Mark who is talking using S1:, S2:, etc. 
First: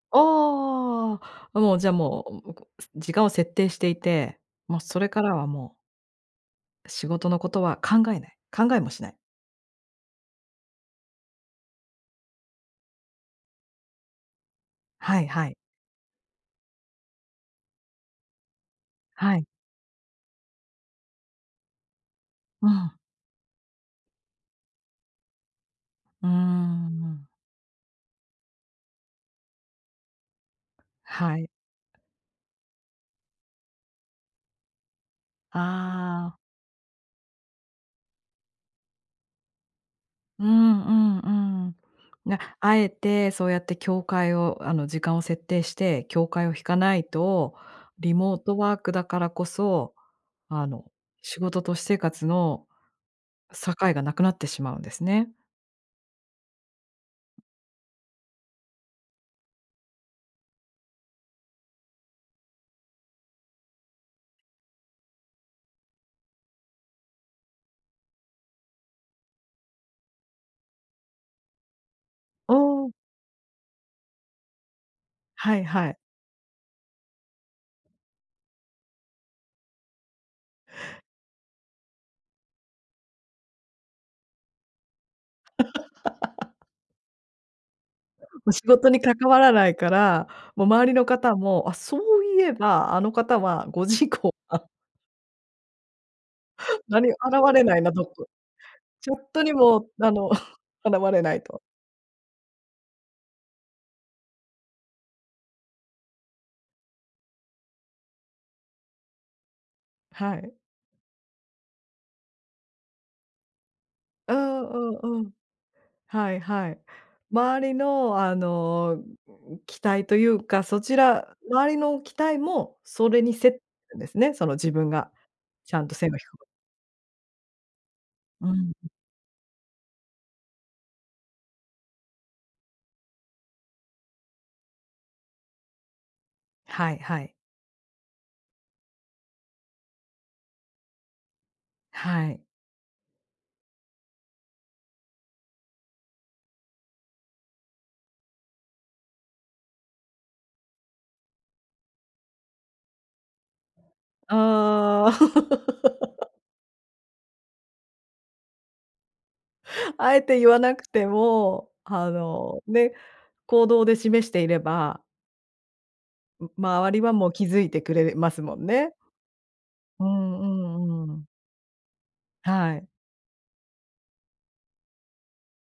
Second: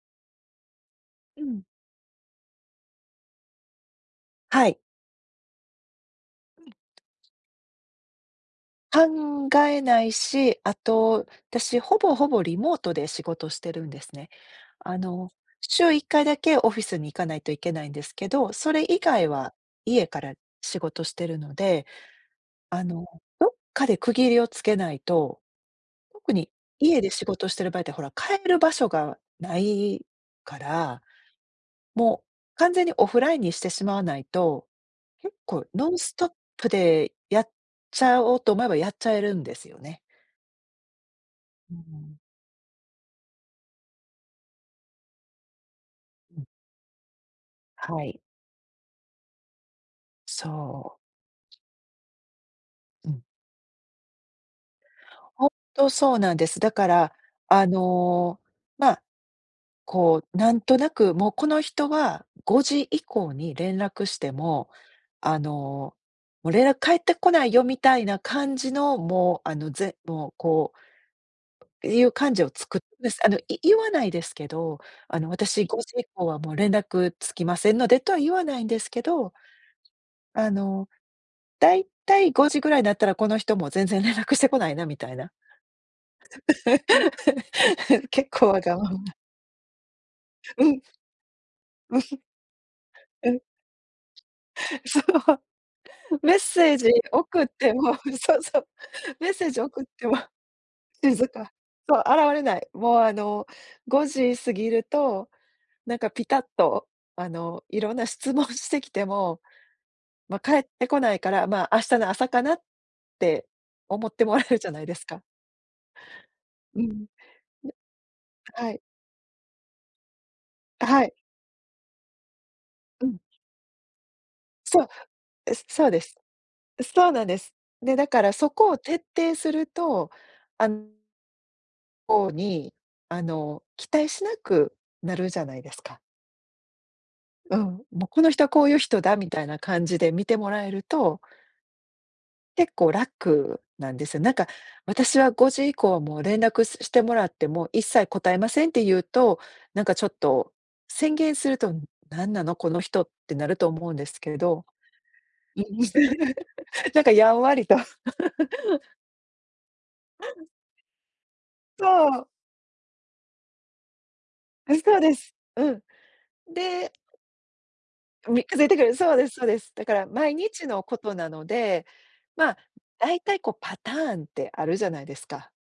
S1: あ
S2: う
S1: あ、
S2: ん。
S1: もう、じゃあもう、むこす、時間を設定していて、
S2: は
S1: も
S2: い。
S1: うそれからはもう
S2: うん。
S1: 仕事のことは考えない、考えもし
S2: 考
S1: ない。
S2: えないし、あと、私、ほぼほぼ、リモートで仕事してるんですね。あ
S1: はい
S2: の、
S1: はい。
S2: 週1回だけオフィスに行かないといけないんですけど、それ以外
S1: はい。
S2: は家から仕事してるので。
S1: う
S2: あ
S1: ん。
S2: の、どっかで区切りをつけないと、
S1: うー
S2: 特に、家で仕
S1: ん。
S2: 事してる場合ってほら、帰る場所が無いから、
S1: はい。
S2: もう、完全にオフラインにしてしまわないと、結構ノンスト
S1: あ
S2: ッ
S1: あ。
S2: プでやっちゃおうと思えば、やっちゃえるんですよね。
S1: うんうんう
S2: う
S1: ん。
S2: ん。
S1: な、敢えてそうやって境界を、あの、時間を設定して境
S2: うん。
S1: 界を引かないと、
S2: は
S1: リ
S2: い。
S1: モートワークだからこそ、あの、
S2: そう。
S1: 仕事と私生活の
S2: うん。
S1: 境が無くなってしまうんですね。
S2: ほんとそうなんです。だから、あの、まあ、こう、なんとなく、もうこの人は5時以降に連絡しても、あの、もう連絡返ってこないよ、みたいな感じの、もう、あの、ぜもうこういう感じを
S1: あ
S2: つくる
S1: あ。
S2: んです。あのい言わないですけど、あの
S1: はい
S2: 「私ご
S1: は
S2: じ
S1: い。
S2: 以降はもう連絡つきませんので」とは言わないんですけどあの、大体5時ぐらいなったら、この人もう、全然連絡してこないな、みたいな。結構
S1: [unintelligible]
S2: わ
S1: 仕
S2: がま
S1: 事に
S2: ま。
S1: 関わらないから、も
S2: う
S1: う
S2: ん。
S1: 周りの方も、あ、そ ういえば、あの
S2: う
S1: 方
S2: ん。
S1: は5時以降、あ
S2: そう。メッセージ
S1: なに、現
S2: 送っ
S1: れ
S2: て
S1: ないな、
S2: も
S1: ちょ
S2: う
S1: っ
S2: ん、
S1: と。
S2: そうそう、
S1: チャッ
S2: メッ
S1: ト
S2: セー
S1: に
S2: ジ送っ
S1: も、
S2: て
S1: あ
S2: も、
S1: の 現れ
S2: 静
S1: ない
S2: か。
S1: と。
S2: そう、現れない。もうあの、5時過ぎると、なんかぴたっと、あの、色んな質問してきても、
S1: は
S2: ま、
S1: い。
S2: 返ってこないから、まあ、明日の朝かなって思って
S1: う
S2: もらえるじ
S1: ん
S2: ゃないです
S1: うんう
S2: か。
S1: ん。はいはい。
S2: うん。ね。
S1: 周りのあ
S2: はい。
S1: の、期待というか、そち
S2: はい。
S1: ら周りの期待も
S2: う
S1: そ
S2: ん。
S1: れにせるんですね、その自
S2: そ
S1: 分
S2: う、
S1: が、
S2: え、
S1: ちゃ
S2: そ
S1: ん
S2: う
S1: と
S2: で
S1: 線
S2: す。
S1: が引くこと。
S2: そうなんです。で、だから
S1: う
S2: そこ
S1: ん。
S2: を徹底すると、あんほうに、あの、期待しなくなるじゃないですか。
S1: はいはい。
S2: うん、もう、この人はこういう人だみたいな感じで見てもらえると。
S1: はい。
S2: 結構楽なんですよ。なんか「私は5時以降はもう連絡してもらっても、一切答えません」って言うと、なんかちょっと、宣言すると、何なのこの人ってなると思うんですけど。
S1: ああ。
S2: なんかやんわりと。
S1: あえて言わなくても、あ
S2: そう。
S1: の、ね。行動で示していれ
S2: あ、そう
S1: ば
S2: です。うん。
S1: う、
S2: で
S1: 周りはもう気づいてくれるます
S2: み、気
S1: も
S2: づ
S1: ん
S2: いてく
S1: ね。
S2: る、そうですそうです。だか
S1: う
S2: ら毎
S1: ん
S2: 日のこ
S1: うんう
S2: と
S1: ん。
S2: なので、まあ、
S1: はい。
S2: 大体こうパターンってあるじゃないですか。